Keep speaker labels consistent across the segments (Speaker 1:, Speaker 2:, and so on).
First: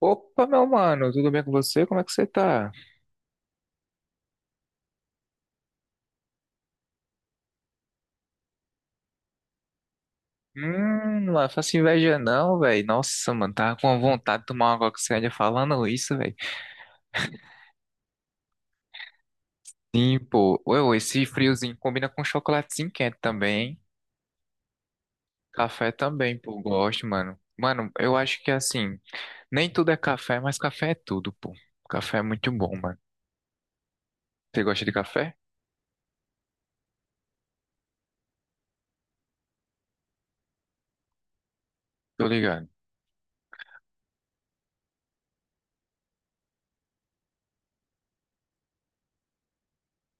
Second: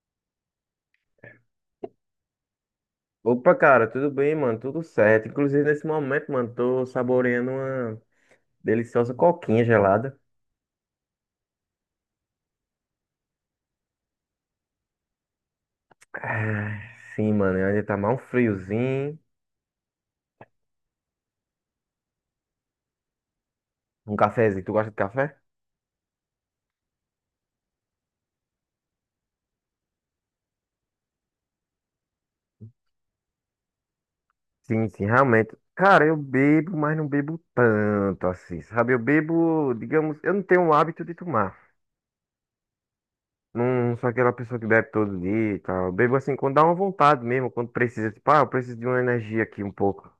Speaker 1: Opa, meu mano, tudo bem com você? Como é que você tá?
Speaker 2: Opa, cara, tudo bem, mano? Tudo certo. Inclusive, nesse momento, mano, tô saboreando uma deliciosa coquinha gelada.
Speaker 1: Não é faço inveja não, velho. Nossa, mano, tava com vontade de tomar uma coquinha falando isso, velho.
Speaker 2: Ah, sim, mano, ainda tá mal um friozinho.
Speaker 1: Sim, pô. Ué, ué, esse friozinho combina com chocolatezinho quente também, hein?
Speaker 2: Um cafezinho. Tu gosta de café?
Speaker 1: Café também, pô, gosto, mano. Mano, eu acho que assim, nem tudo é café, mas café é tudo, pô. Café é muito bom, mano. Você gosta
Speaker 2: Sim,
Speaker 1: de
Speaker 2: sim,
Speaker 1: café?
Speaker 2: realmente. Cara, eu bebo, mas não bebo tanto assim, sabe? Eu bebo, digamos, eu não tenho o hábito de tomar.
Speaker 1: Tô ligado.
Speaker 2: Não sou aquela pessoa que bebe todo dia e tal. Eu bebo assim quando dá uma vontade mesmo, quando precisa. Tipo, ah, eu preciso de uma energia aqui um pouco.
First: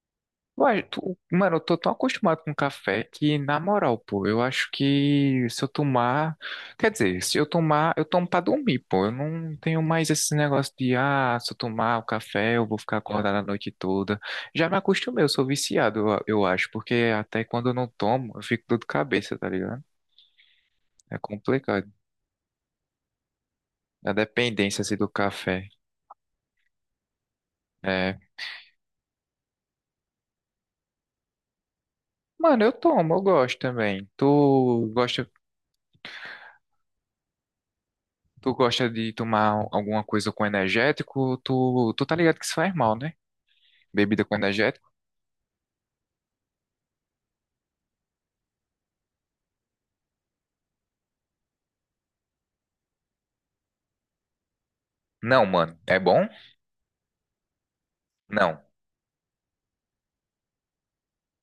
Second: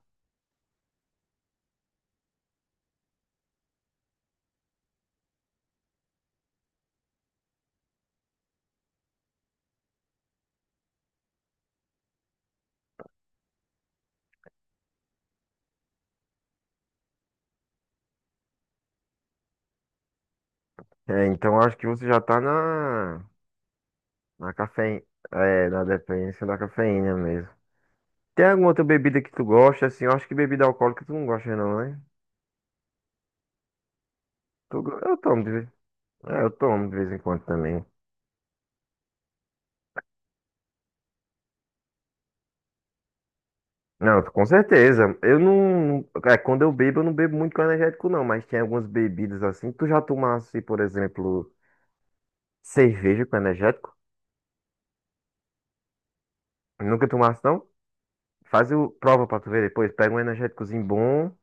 Speaker 1: Ué, mano, eu tô tão acostumado com café que, na moral, pô, eu acho que se eu tomar. Quer dizer, se eu tomar, eu tomo pra dormir, pô. Eu não tenho mais esse negócio de, se eu tomar o café, eu vou ficar acordado a noite toda. Já me acostumei, eu sou viciado, eu acho, porque até quando eu não tomo, eu fico dor de cabeça, tá ligado? É
Speaker 2: É, então acho
Speaker 1: complicado.
Speaker 2: que você já tá na.
Speaker 1: A
Speaker 2: Na
Speaker 1: dependência, assim,
Speaker 2: cafeína.
Speaker 1: do café.
Speaker 2: É, na dependência da cafeína mesmo.
Speaker 1: É.
Speaker 2: Tem alguma outra bebida que tu gosta, assim? Eu acho que bebida alcoólica tu não gosta, não, né?
Speaker 1: Mano, eu tomo, eu gosto também. Tu
Speaker 2: Eu
Speaker 1: gosta
Speaker 2: tomo de vez. É, eu tomo de vez em quando também.
Speaker 1: Tu gosta de tomar alguma coisa com energético? Tu tá ligado que isso faz mal, né?
Speaker 2: Não,
Speaker 1: Bebida com
Speaker 2: com
Speaker 1: energético?
Speaker 2: certeza. Eu não. É, quando eu bebo, eu não bebo muito com energético, não. Mas tem algumas bebidas assim. Tu já tomasse, por exemplo, cerveja com energético?
Speaker 1: Não, mano. É bom?
Speaker 2: Nunca tomasse, não?
Speaker 1: Não.
Speaker 2: Faz o. Prova pra tu ver depois. Pega um energéticozinho bom,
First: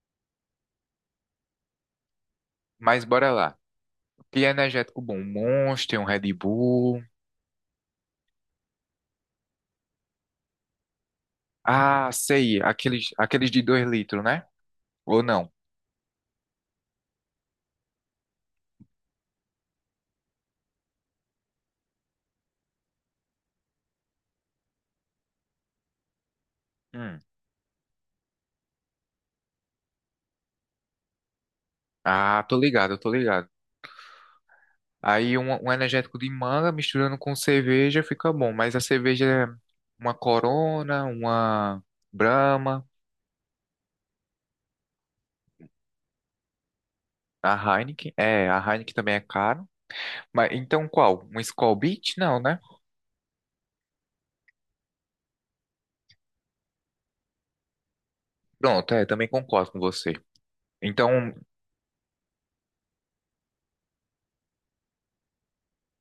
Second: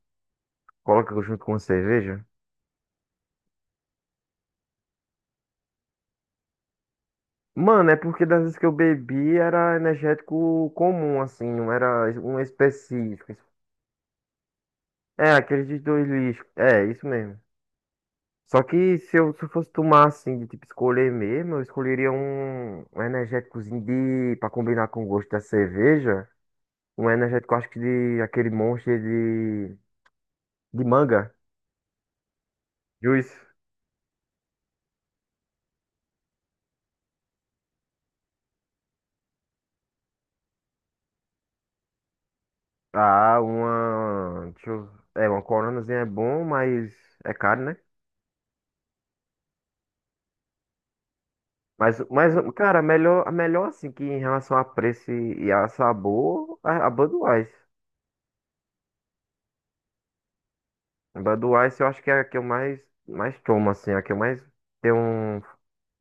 Speaker 2: coloca junto com uma cerveja.
Speaker 1: Mas bora lá. Que energético bom? Um Monster, um Red Bull.
Speaker 2: Mano, é porque das vezes que eu bebi era energético comum, assim, não
Speaker 1: Ah,
Speaker 2: era um
Speaker 1: sei. Aqueles,
Speaker 2: específico.
Speaker 1: aqueles de 2 litros, né? Ou
Speaker 2: É,
Speaker 1: não?
Speaker 2: aqueles de dois lixos. É, isso mesmo. Só que se eu fosse tomar, assim, de tipo escolher mesmo, eu escolheria um, um energéticozinho de, pra combinar com o gosto da cerveja. Um
Speaker 1: Hum.
Speaker 2: energético, acho que de aquele monstro de manga.
Speaker 1: Ah, tô ligado, tô
Speaker 2: Juice.
Speaker 1: ligado. Aí um energético de manga misturando com cerveja fica bom. Mas a cerveja é uma Corona, uma Brahma,
Speaker 2: Ah, uma. Deixa eu, é, uma coronazinha é bom, mas é
Speaker 1: a
Speaker 2: caro, né?
Speaker 1: Heineken. É, a Heineken também é cara. Mas então qual? Um Skol
Speaker 2: Mas,
Speaker 1: Beats?
Speaker 2: mas,
Speaker 1: Não, né?
Speaker 2: cara, a melhor assim que em relação a preço e a sabor, a Budweiser.
Speaker 1: Pronto, é, também concordo com você.
Speaker 2: A
Speaker 1: Então,
Speaker 2: Budweiser eu acho que é a que eu mais, mais tomo, assim, a que eu mais tenho um-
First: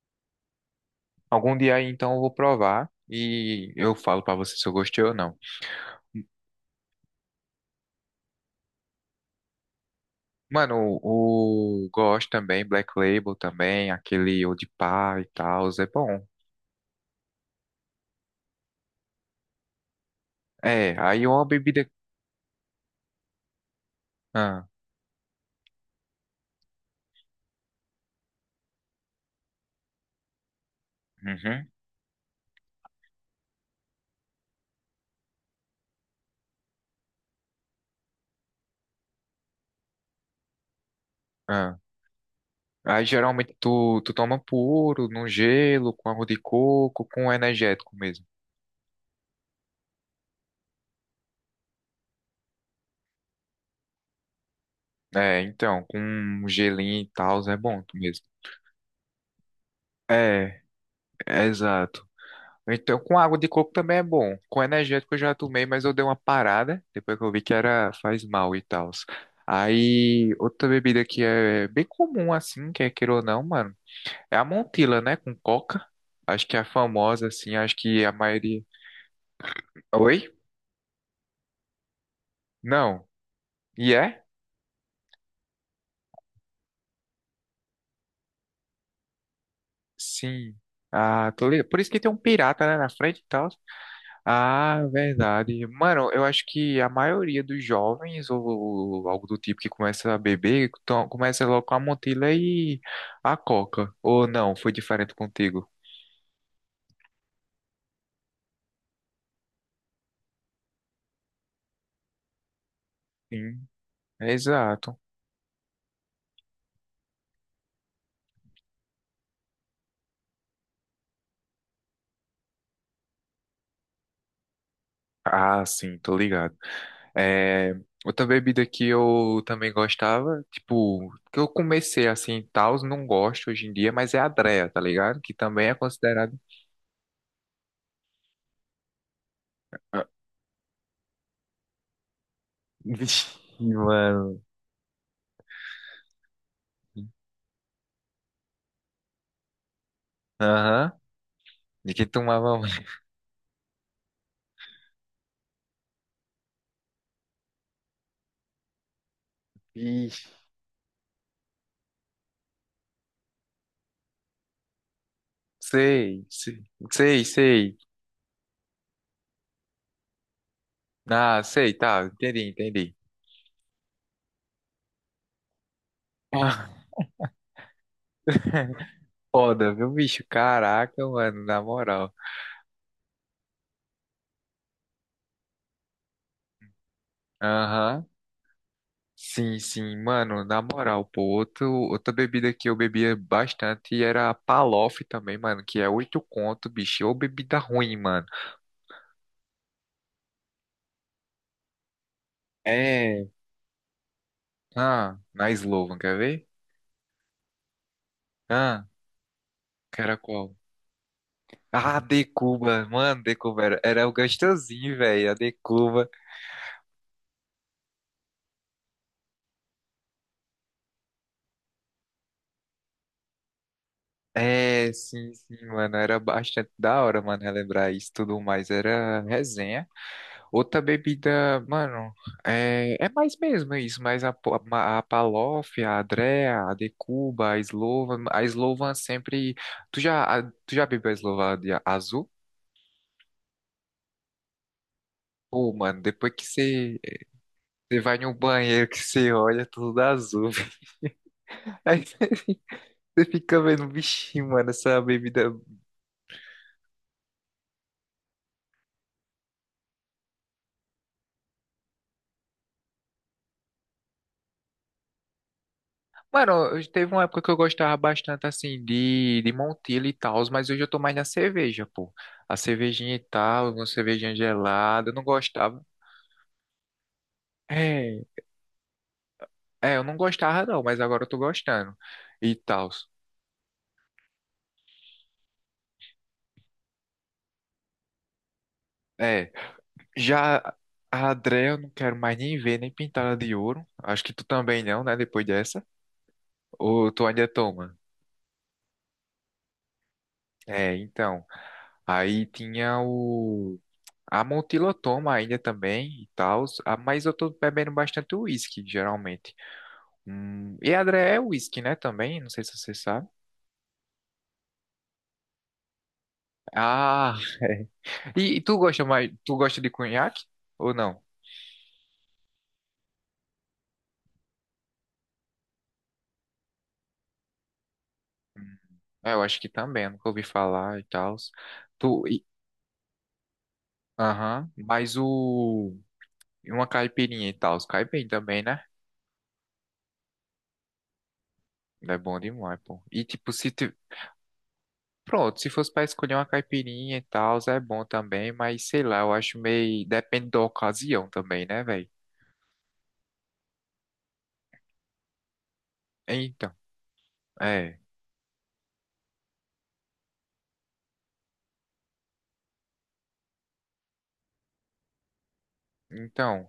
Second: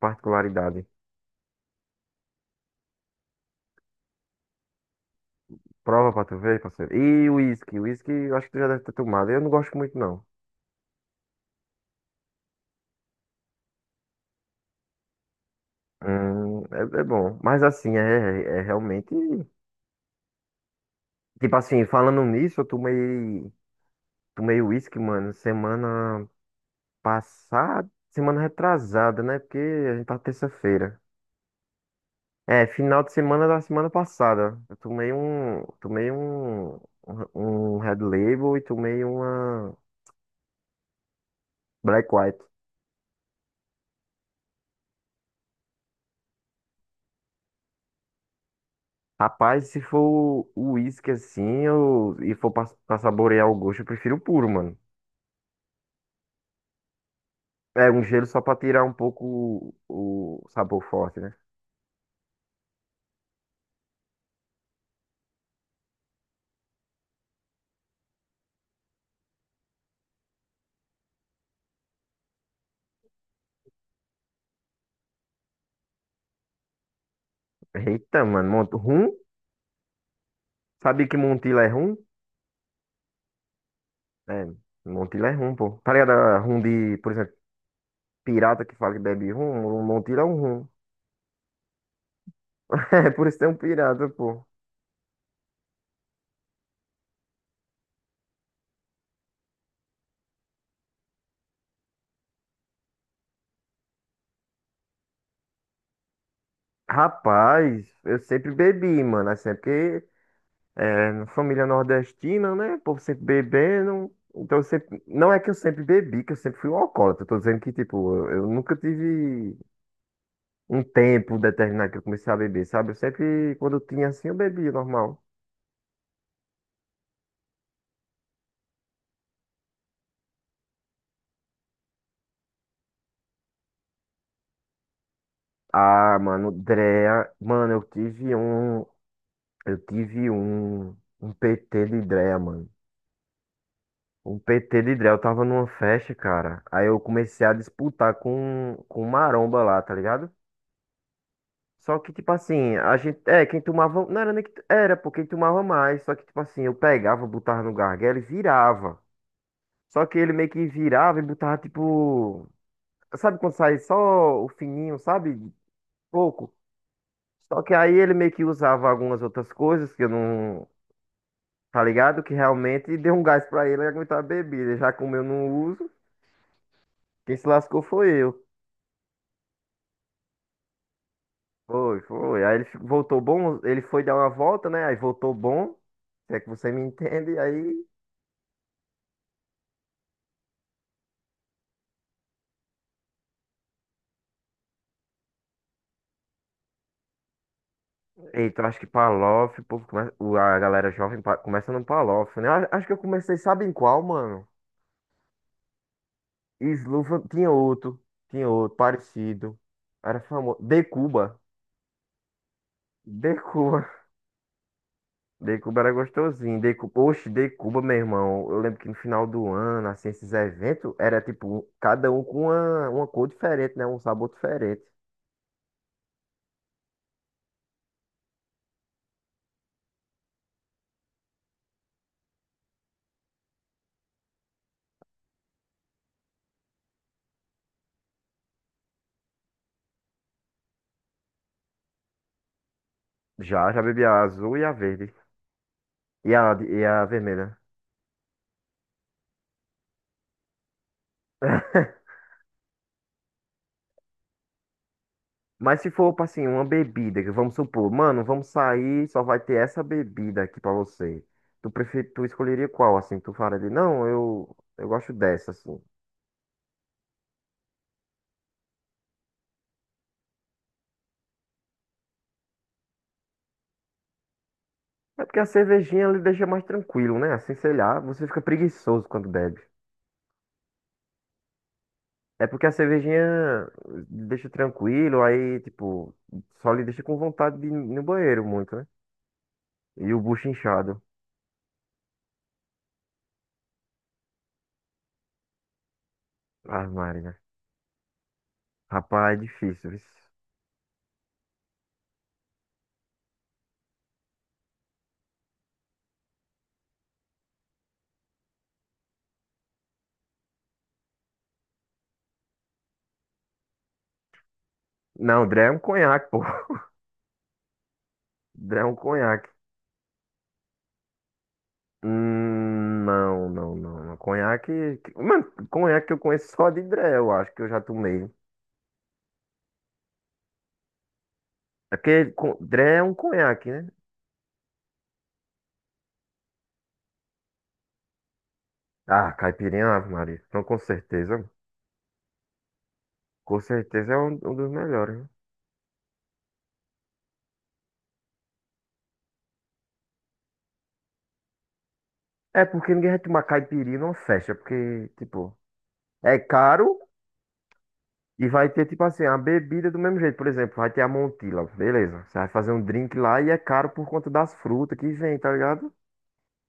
Speaker 2: particularidade.
Speaker 1: algum dia aí, então eu vou provar e eu falo pra você se eu gostei ou não.
Speaker 2: Prova pra tu ver, parceiro. E o uísque eu acho que tu já deve ter tomado. Eu não gosto muito, não.
Speaker 1: Mano, o gosto também, Black Label também, aquele Old Pie e tal, é bom.
Speaker 2: É, é bom. Mas assim, é, é é realmente.
Speaker 1: É, aí uma
Speaker 2: Tipo assim,
Speaker 1: bebida.
Speaker 2: falando nisso, eu tomei. Tomei
Speaker 1: Ah,
Speaker 2: uísque, mano, semana passada. Semana retrasada, né? Porque a gente tá terça-feira.
Speaker 1: uhum,
Speaker 2: É, final de semana da semana passada. Eu tomei um, um um Red Label e tomei uma
Speaker 1: ah.
Speaker 2: Black White.
Speaker 1: Aí geralmente tu toma puro, no gelo, com água de coco, com energético mesmo.
Speaker 2: Rapaz, se for o uísque assim, eu, e for pra, pra saborear o gosto, eu prefiro o puro, mano.
Speaker 1: É, então, com um gelinho e tal, é bom
Speaker 2: É, um
Speaker 1: mesmo.
Speaker 2: gelo só pra tirar um pouco o
Speaker 1: É,
Speaker 2: sabor forte, né?
Speaker 1: exato. Então, com água de coco também é bom. Com energético eu já tomei, mas eu dei uma parada depois que eu vi que era faz mal e tal. Aí, outra bebida que é bem comum assim, quer queira ou não, mano, é a Montila, né, com coca. Acho que é a famosa assim, acho que a
Speaker 2: Eita, mano,
Speaker 1: maioria.
Speaker 2: Mont- rum?
Speaker 1: Oi?
Speaker 2: Sabia que Montila é rum?
Speaker 1: Não. E é?
Speaker 2: É, Montila é rum, pô. Tá ligado? A Rum de, por exemplo, pirata que fala que bebe rum, Montila é um
Speaker 1: Sim.
Speaker 2: rum.
Speaker 1: Ah, tô ligado. Por isso que tem um pirata, né, na
Speaker 2: É,
Speaker 1: frente e
Speaker 2: por isso
Speaker 1: tal.
Speaker 2: tem um pirata, pô.
Speaker 1: Ah, verdade. Mano, eu acho que a maioria dos jovens ou, algo do tipo que começa a beber, começa logo com a Montila e a Coca. Ou não, foi diferente contigo?
Speaker 2: Rapaz, eu sempre bebi, mano. Assim, é porque é, na família nordestina, né? O povo sempre
Speaker 1: Sim,
Speaker 2: bebendo. Então, eu
Speaker 1: exato.
Speaker 2: sempre... não é que eu sempre bebi, que eu sempre fui um alcoólatra. Eu tô dizendo que, tipo, eu nunca tive um tempo determinado que eu comecei a beber, sabe? Eu sempre, quando eu tinha assim, eu bebia normal.
Speaker 1: Ah, sim, tô ligado. É, outra bebida que eu também gostava, tipo, que eu comecei assim, tals, não gosto hoje em dia, mas é a Dreia, tá ligado? Que também é
Speaker 2: Ah,
Speaker 1: considerado.
Speaker 2: mano, Drea. Mano, eu tive um. Eu
Speaker 1: Ah,
Speaker 2: tive um. Um PT de Drea, mano.
Speaker 1: Vixe,
Speaker 2: O
Speaker 1: mano.
Speaker 2: PT de Drell tava numa festa, cara. Aí eu comecei a disputar com o maromba lá, tá ligado?
Speaker 1: Aham. De
Speaker 2: Só
Speaker 1: quem
Speaker 2: que, tipo
Speaker 1: tomava.
Speaker 2: assim, a gente. É, quem tomava. Não era nem que. Era, pô, quem tomava mais. Só que, tipo assim, eu pegava, botava no gargalo e virava. Só que ele meio que virava e botava, tipo. Sabe quando sai só o fininho, sabe?
Speaker 1: Sei,
Speaker 2: Pouco.
Speaker 1: sei, sei,
Speaker 2: Só que
Speaker 1: sei.
Speaker 2: aí ele meio que usava algumas outras coisas que eu não.
Speaker 1: Ah, sei,
Speaker 2: Tá
Speaker 1: tá,
Speaker 2: ligado? Que
Speaker 1: entendi, entendi.
Speaker 2: realmente deu um gás pra ele aguentar a bebida. Já como eu não uso,
Speaker 1: Ah,
Speaker 2: quem se lascou foi eu.
Speaker 1: foda, viu, bicho? Caraca, mano, na
Speaker 2: Foi,
Speaker 1: moral.
Speaker 2: foi. Aí ele fi- voltou bom, ele foi dar uma volta, né? Aí voltou bom. Se é que você me entende, aí.
Speaker 1: Aham. Sim, sim, mano, na moral, pô, outra bebida que eu bebia bastante era a Palof também, mano, que é 8 conto, bicho, ou bebida ruim, mano.
Speaker 2: Eita, eu acho que Palof, o povo come- o- a galera jovem pa- começa no Palof, né? A- Acho que eu
Speaker 1: É,
Speaker 2: comecei, sabe em qual, mano?
Speaker 1: na Slovan, quer ver?
Speaker 2: Slufa, tinha outro,
Speaker 1: Ah,
Speaker 2: parecido.
Speaker 1: que era
Speaker 2: Era
Speaker 1: qual?
Speaker 2: famoso. De Cuba.
Speaker 1: Ah, de Cuba, mano, de
Speaker 2: De
Speaker 1: Cuba era,
Speaker 2: Cuba.
Speaker 1: era o gostosinho, velho, a de
Speaker 2: De Cuba era
Speaker 1: Cuba.
Speaker 2: gostosinho. De Cuba. Oxe, De Cuba, meu irmão. Eu lembro que no final do ano, assim, esses eventos, era tipo, cada um com uma cor diferente, né? Um sabor diferente.
Speaker 1: É, sim, sim, mano. Era bastante da hora, mano, relembrar isso e tudo mais. Era resenha. Outra bebida, mano, é mais mesmo isso, mas a Palof, a Adrea, a Decuba, a Slovan. A Slovan sempre. Tu já bebeu a Slovan de azul?
Speaker 2: Já, já bebi a azul e a verde.
Speaker 1: Pô, mano, depois
Speaker 2: E
Speaker 1: que
Speaker 2: a, e
Speaker 1: você
Speaker 2: a vermelha.
Speaker 1: você vai no banheiro que você olha tudo azul. Aí você fica vendo, bichinho, mano, essa bebida.
Speaker 2: Mas se for, tipo assim, uma bebida, que vamos supor, mano, vamos sair, só vai ter essa bebida aqui pra você. Tu, prefer... tu escolheria qual, assim? Tu fala ali não, eu gosto dessa, assim.
Speaker 1: Mano, teve uma época que eu gostava bastante, assim, de Montila e tal, mas hoje eu tô mais na cerveja, pô. A cervejinha e tal, uma cervejinha gelada, eu não
Speaker 2: É porque a
Speaker 1: gostava.
Speaker 2: cervejinha ele deixa mais tranquilo, né? Assim, sei lá,
Speaker 1: É,
Speaker 2: você fica preguiçoso quando bebe.
Speaker 1: é, eu não gostava não, mas agora eu tô gostando
Speaker 2: É
Speaker 1: e
Speaker 2: porque a
Speaker 1: tal.
Speaker 2: cervejinha deixa tranquilo, aí, tipo, só lhe deixa com vontade de ir no banheiro muito, né?
Speaker 1: É,
Speaker 2: E o bucho
Speaker 1: já
Speaker 2: inchado.
Speaker 1: a Andrea eu não quero mais nem ver, nem pintar ela de ouro. Acho que tu também não, né, depois dessa.
Speaker 2: Ah,
Speaker 1: Ou tu
Speaker 2: Maria.
Speaker 1: ainda toma?
Speaker 2: Rapaz, é difícil, viu?
Speaker 1: É, então, aí tinha o. A Montilotoma ainda também e tal, mas eu tô bebendo bastante uísque, geralmente. E Adré é uísque, né, também? Não sei se você sabe.
Speaker 2: Não, Dré é um conhaque, pô.
Speaker 1: Ah, é. E tu
Speaker 2: Dré é um
Speaker 1: gosta mais,
Speaker 2: conhaque.
Speaker 1: tu gosta de conhaque ou não?
Speaker 2: Não, não, não. Conhaque. Mano, conhaque eu conheço só de Dré, eu acho que eu já tomei.
Speaker 1: Hum, é, eu acho que também, nunca ouvi falar e tal.
Speaker 2: É
Speaker 1: Tu,
Speaker 2: porque
Speaker 1: e-
Speaker 2: con- Dré é um conhaque, né?
Speaker 1: aham, mas e uma caipirinha e tal, cai bem também, né?
Speaker 2: Ah, caipirinha, Ave Maria. Então, com certeza.
Speaker 1: É bom demais, pô. E tipo,
Speaker 2: Com
Speaker 1: se, ti-
Speaker 2: certeza é um, um dos melhores. Né?
Speaker 1: Pronto, se fosse para escolher uma caipirinha e tal, é bom também, mas sei lá, eu acho meio. Depende da ocasião também, né, velho?
Speaker 2: É porque ninguém vai tomar caipirinha numa festa, porque, tipo, é
Speaker 1: Então,
Speaker 2: caro
Speaker 1: é.
Speaker 2: e vai ter, tipo assim, a bebida do mesmo jeito. Por exemplo, vai ter a Montila, beleza. Você vai fazer um drink lá e é caro por conta das frutas que vem, tá ligado?
Speaker 1: Então.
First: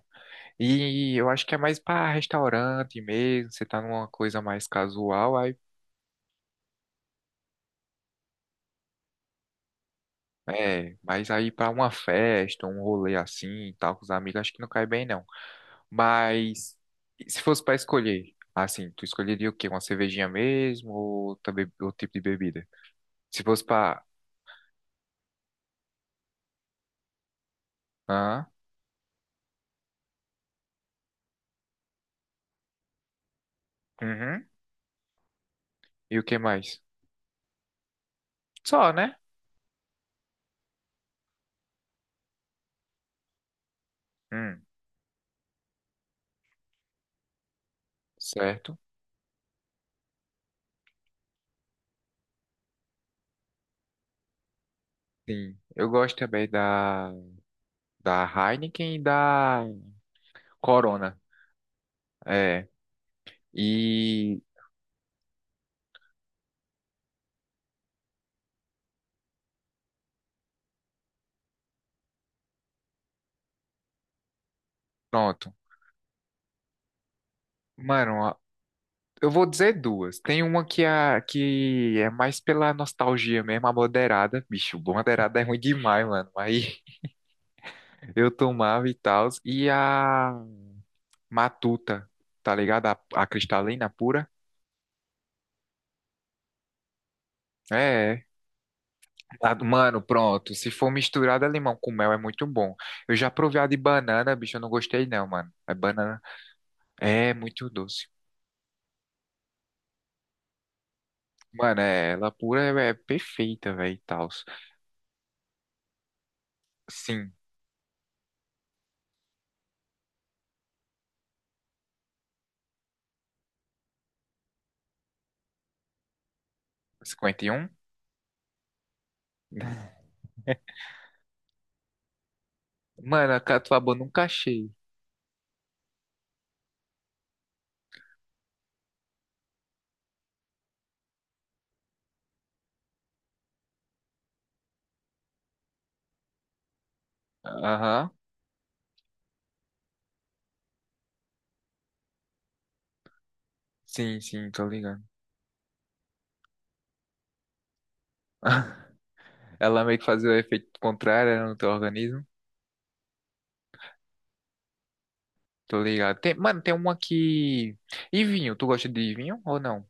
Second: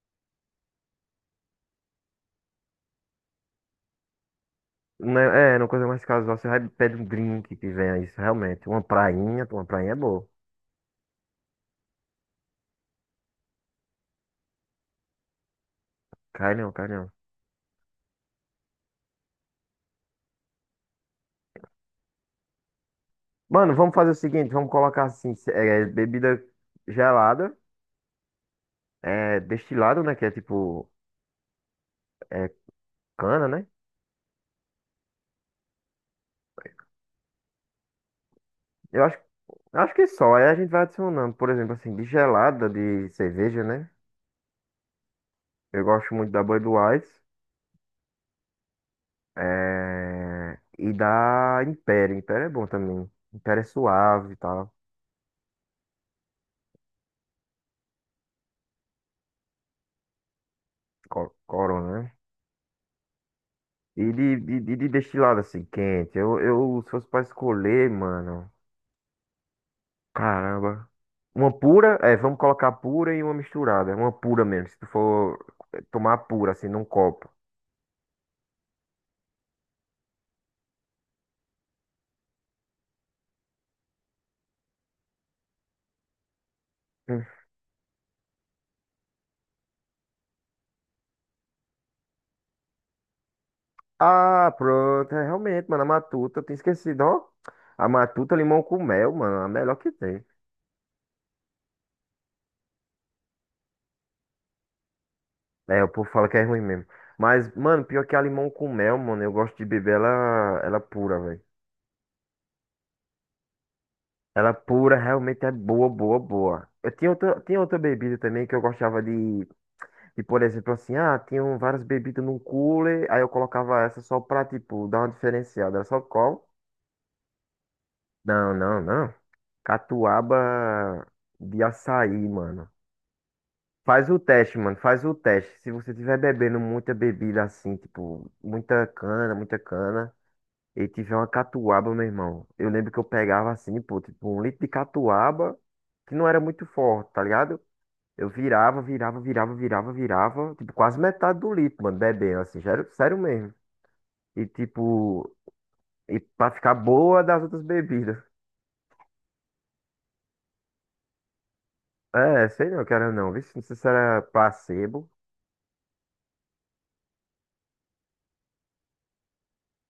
Speaker 1: E eu acho que é mais para restaurante mesmo, você tá numa coisa mais
Speaker 2: Não
Speaker 1: casual,
Speaker 2: é,
Speaker 1: aí.
Speaker 2: é, uma coisa mais casual. Você vai pede um drink que venha isso, realmente. Uma prainha é boa.
Speaker 1: É, mas aí para uma festa, um rolê assim e tal, com os amigos, acho que não cai bem, não.
Speaker 2: Cai não,
Speaker 1: Mas.
Speaker 2: cai não.
Speaker 1: E se fosse para escolher, assim, tu escolheria o quê? Uma cervejinha mesmo ou também outro tipo de bebida? Se fosse
Speaker 2: Mano, vamos
Speaker 1: para.
Speaker 2: fazer o seguinte, vamos colocar assim, se- é, bebida gelada,
Speaker 1: Hã?
Speaker 2: é, destilado, né? Que é tipo, é cana, né?
Speaker 1: Uhum. E o que mais? Só,
Speaker 2: Eu
Speaker 1: né?
Speaker 2: acho, acho que é só. Aí a gente vai adicionando, por exemplo, assim, de gelada, de cerveja, né?
Speaker 1: Hum,
Speaker 2: Eu gosto muito da Budweiser,
Speaker 1: certo.
Speaker 2: é, e da Império. Império é bom também. Império é suave e tal.
Speaker 1: Sim. Eu gosto também da Heineken e da Corona.
Speaker 2: Co- Corona, né?
Speaker 1: É.
Speaker 2: E de,
Speaker 1: E
Speaker 2: de, de, de destilado assim, quente. Eu, se fosse pra escolher, mano. Caramba. Uma pura, é, vamos colocar pura e uma misturada. Uma pura mesmo, se tu for
Speaker 1: pronto.
Speaker 2: eh, tomar pura, assim, num copo.
Speaker 1: Mano, eu vou dizer duas. Tem uma que é mais pela nostalgia mesmo, a moderada. Bicho, moderada é ruim demais, mano. Aí
Speaker 2: Hum.
Speaker 1: eu tomava e tal. E a Matuta, tá ligado? A cristalina pura.
Speaker 2: Ah, pronto. É, realmente, mano, a Matuta, eu tinha esquecido, ó.
Speaker 1: É.
Speaker 2: A
Speaker 1: É.
Speaker 2: Matuta limão com mel, mano, a
Speaker 1: Ah,
Speaker 2: melhor que
Speaker 1: mano,
Speaker 2: tem.
Speaker 1: pronto. Se for misturada limão com mel, é muito bom. Eu já provei a de banana, bicho, eu não gostei não, mano. É
Speaker 2: É, o povo
Speaker 1: banana.
Speaker 2: fala que é ruim mesmo.
Speaker 1: É
Speaker 2: Mas,
Speaker 1: muito
Speaker 2: mano,
Speaker 1: doce.
Speaker 2: pior que a limão com mel, mano, eu gosto de beber ela, ela pura, velho.
Speaker 1: Mano, é, ela pura é perfeita, velho, e tal.
Speaker 2: Ela pura realmente é boa, boa, boa. Eu
Speaker 1: Sim,
Speaker 2: tinha outra bebida também que eu gostava de, por exemplo, assim, ah, tinham várias bebidas num cooler, aí eu colocava essa só pra, tipo, dar uma diferenciada. Era só qual?
Speaker 1: 51?
Speaker 2: Não, não, não. Catuaba de açaí, mano.
Speaker 1: Mano, a catuaba eu
Speaker 2: Faz o
Speaker 1: nunca
Speaker 2: teste,
Speaker 1: achei.
Speaker 2: mano, faz o teste. Se você tiver bebendo muita bebida assim, tipo, muita cana, e tiver uma catuaba, meu irmão. Eu lembro que eu pegava assim, pô, tipo, um litro de catuaba, que não era muito forte, tá ligado?
Speaker 1: Aham.
Speaker 2: Eu virava, virava, virava, virava, virava. Tipo, quase metade do litro, mano, bebendo, assim, sério, sério mesmo.
Speaker 1: Sim,
Speaker 2: E
Speaker 1: sim, tô ligado.
Speaker 2: tipo, e pra ficar boa das outras bebidas.
Speaker 1: Ela meio que fazia o efeito contrário né, no teu organismo.
Speaker 2: É, sei não, cara, não. Vê se não sei se era placebo.
Speaker 1: Tô ligado. Tem, mano, tem uma que. E vinho? Tu gosta de vinho ou não?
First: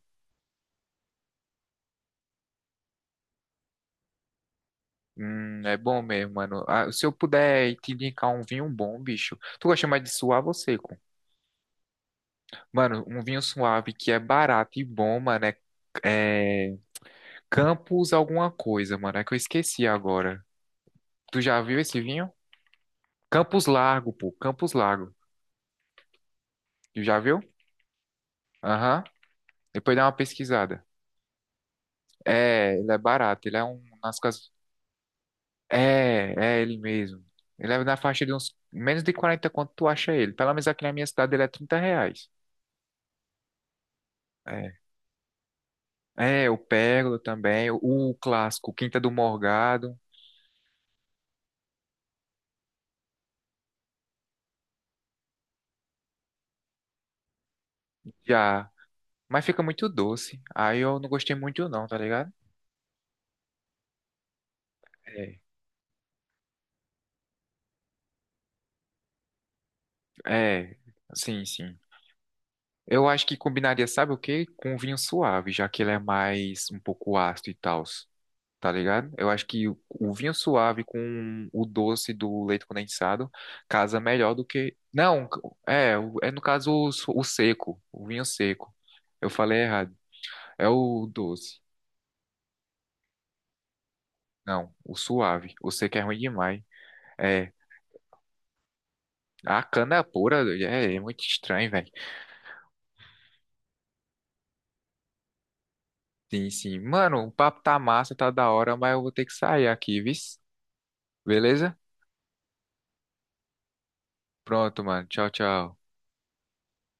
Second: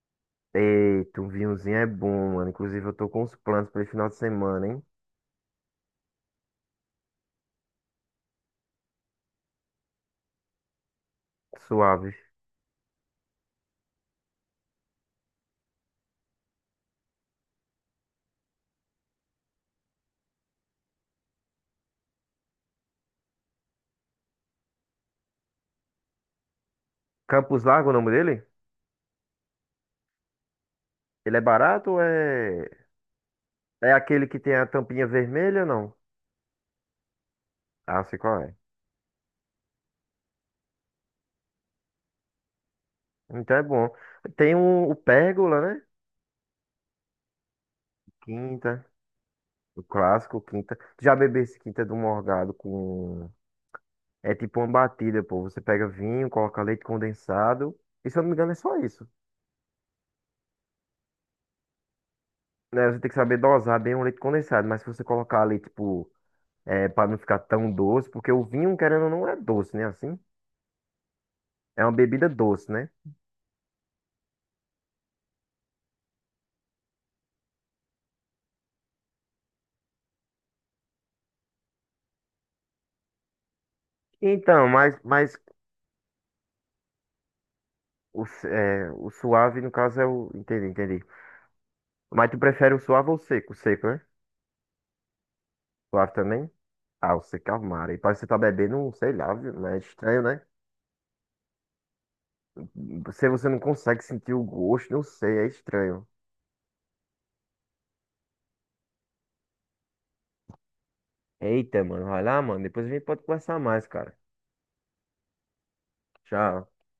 Speaker 2: Eita, um vinhozinho é bom, mano. Inclusive, eu tô com uns planos pra esse final de semana, hein?
Speaker 1: É bom mesmo, mano. Ah, se eu puder te indicar um vinho bom, bicho. Tu gosta mais de suave ou seco?
Speaker 2: Suave.
Speaker 1: Mano, um vinho suave que é barato e bom, mano, é Campos alguma coisa, mano. É que eu esqueci agora. Tu já viu esse vinho? Campos Largo, pô. Campos Largo. Tu já viu?
Speaker 2: Campos Largo, é o nome dele?
Speaker 1: Aham. Depois dá uma pesquisada.
Speaker 2: Ele é barato ou é.
Speaker 1: É, ele é barato. Ele é um.
Speaker 2: É
Speaker 1: Nas
Speaker 2: aquele que
Speaker 1: casas.
Speaker 2: tem a tampinha vermelha ou não?
Speaker 1: É, é ele mesmo. Ele é na
Speaker 2: Ah, sei
Speaker 1: faixa de
Speaker 2: qual
Speaker 1: uns,
Speaker 2: é.
Speaker 1: menos de 40. Quanto tu acha ele? Pelo menos aqui na minha cidade ele é R$ 30.
Speaker 2: Então é bom. Tem
Speaker 1: É,
Speaker 2: um, o Pérgola, né?
Speaker 1: é, o Pérola também, o clássico,
Speaker 2: Quinta.
Speaker 1: Quinta do
Speaker 2: O
Speaker 1: Morgado,
Speaker 2: clássico, quinta. Tu já bebesse quinta do morgado com. É tipo uma batida, pô. Você pega vinho, coloca leite condensado. E se eu não me engano, é
Speaker 1: já.
Speaker 2: só isso.
Speaker 1: Mas fica muito doce. Aí eu não gostei muito não, tá ligado?
Speaker 2: Né? Você tem que saber dosar bem o leite condensado. Mas se você
Speaker 1: É.
Speaker 2: colocar ali, tipo, é, pra não ficar tão doce, porque o vinho, querendo ou não, é doce, né? Assim.
Speaker 1: É, sim, sim.
Speaker 2: É uma bebida doce, né?
Speaker 1: Eu acho que combinaria, sabe o quê? Com vinho suave, já que ele é mais um pouco ácido e tal, tá ligado? Eu acho que o vinho suave com o doce do leite condensado casa melhor do
Speaker 2: Então,
Speaker 1: que.
Speaker 2: mas,
Speaker 1: Não,
Speaker 2: mas
Speaker 1: é no caso o seco, o
Speaker 2: o,
Speaker 1: vinho
Speaker 2: s-
Speaker 1: seco.
Speaker 2: é, o
Speaker 1: Eu falei
Speaker 2: suave, no
Speaker 1: errado.
Speaker 2: caso, é o. Entendi,
Speaker 1: É
Speaker 2: entendi.
Speaker 1: o doce.
Speaker 2: Mas tu prefere o suave ou o seco? O seco, né?
Speaker 1: Não, o suave. O seco é
Speaker 2: Suave
Speaker 1: ruim
Speaker 2: também?
Speaker 1: demais.
Speaker 2: Ah, o seco
Speaker 1: É.
Speaker 2: é o mar. E parece que você tá bebendo, um, sei lá, viu?
Speaker 1: A
Speaker 2: Mas é
Speaker 1: cana
Speaker 2: estranho,
Speaker 1: pura
Speaker 2: né?
Speaker 1: é muito estranho, velho.
Speaker 2: Você não consegue sentir o gosto, não sei, é estranho.
Speaker 1: Sim, sim. Mano, o papo tá massa, tá da hora, mas eu vou ter que sair aqui, viu? Beleza?
Speaker 2: Eita, mano, vai lá, mano. Depois a gente pode conversar mais, cara.
Speaker 1: Pronto, mano. Tchau, tchau.
Speaker 2: Tchau.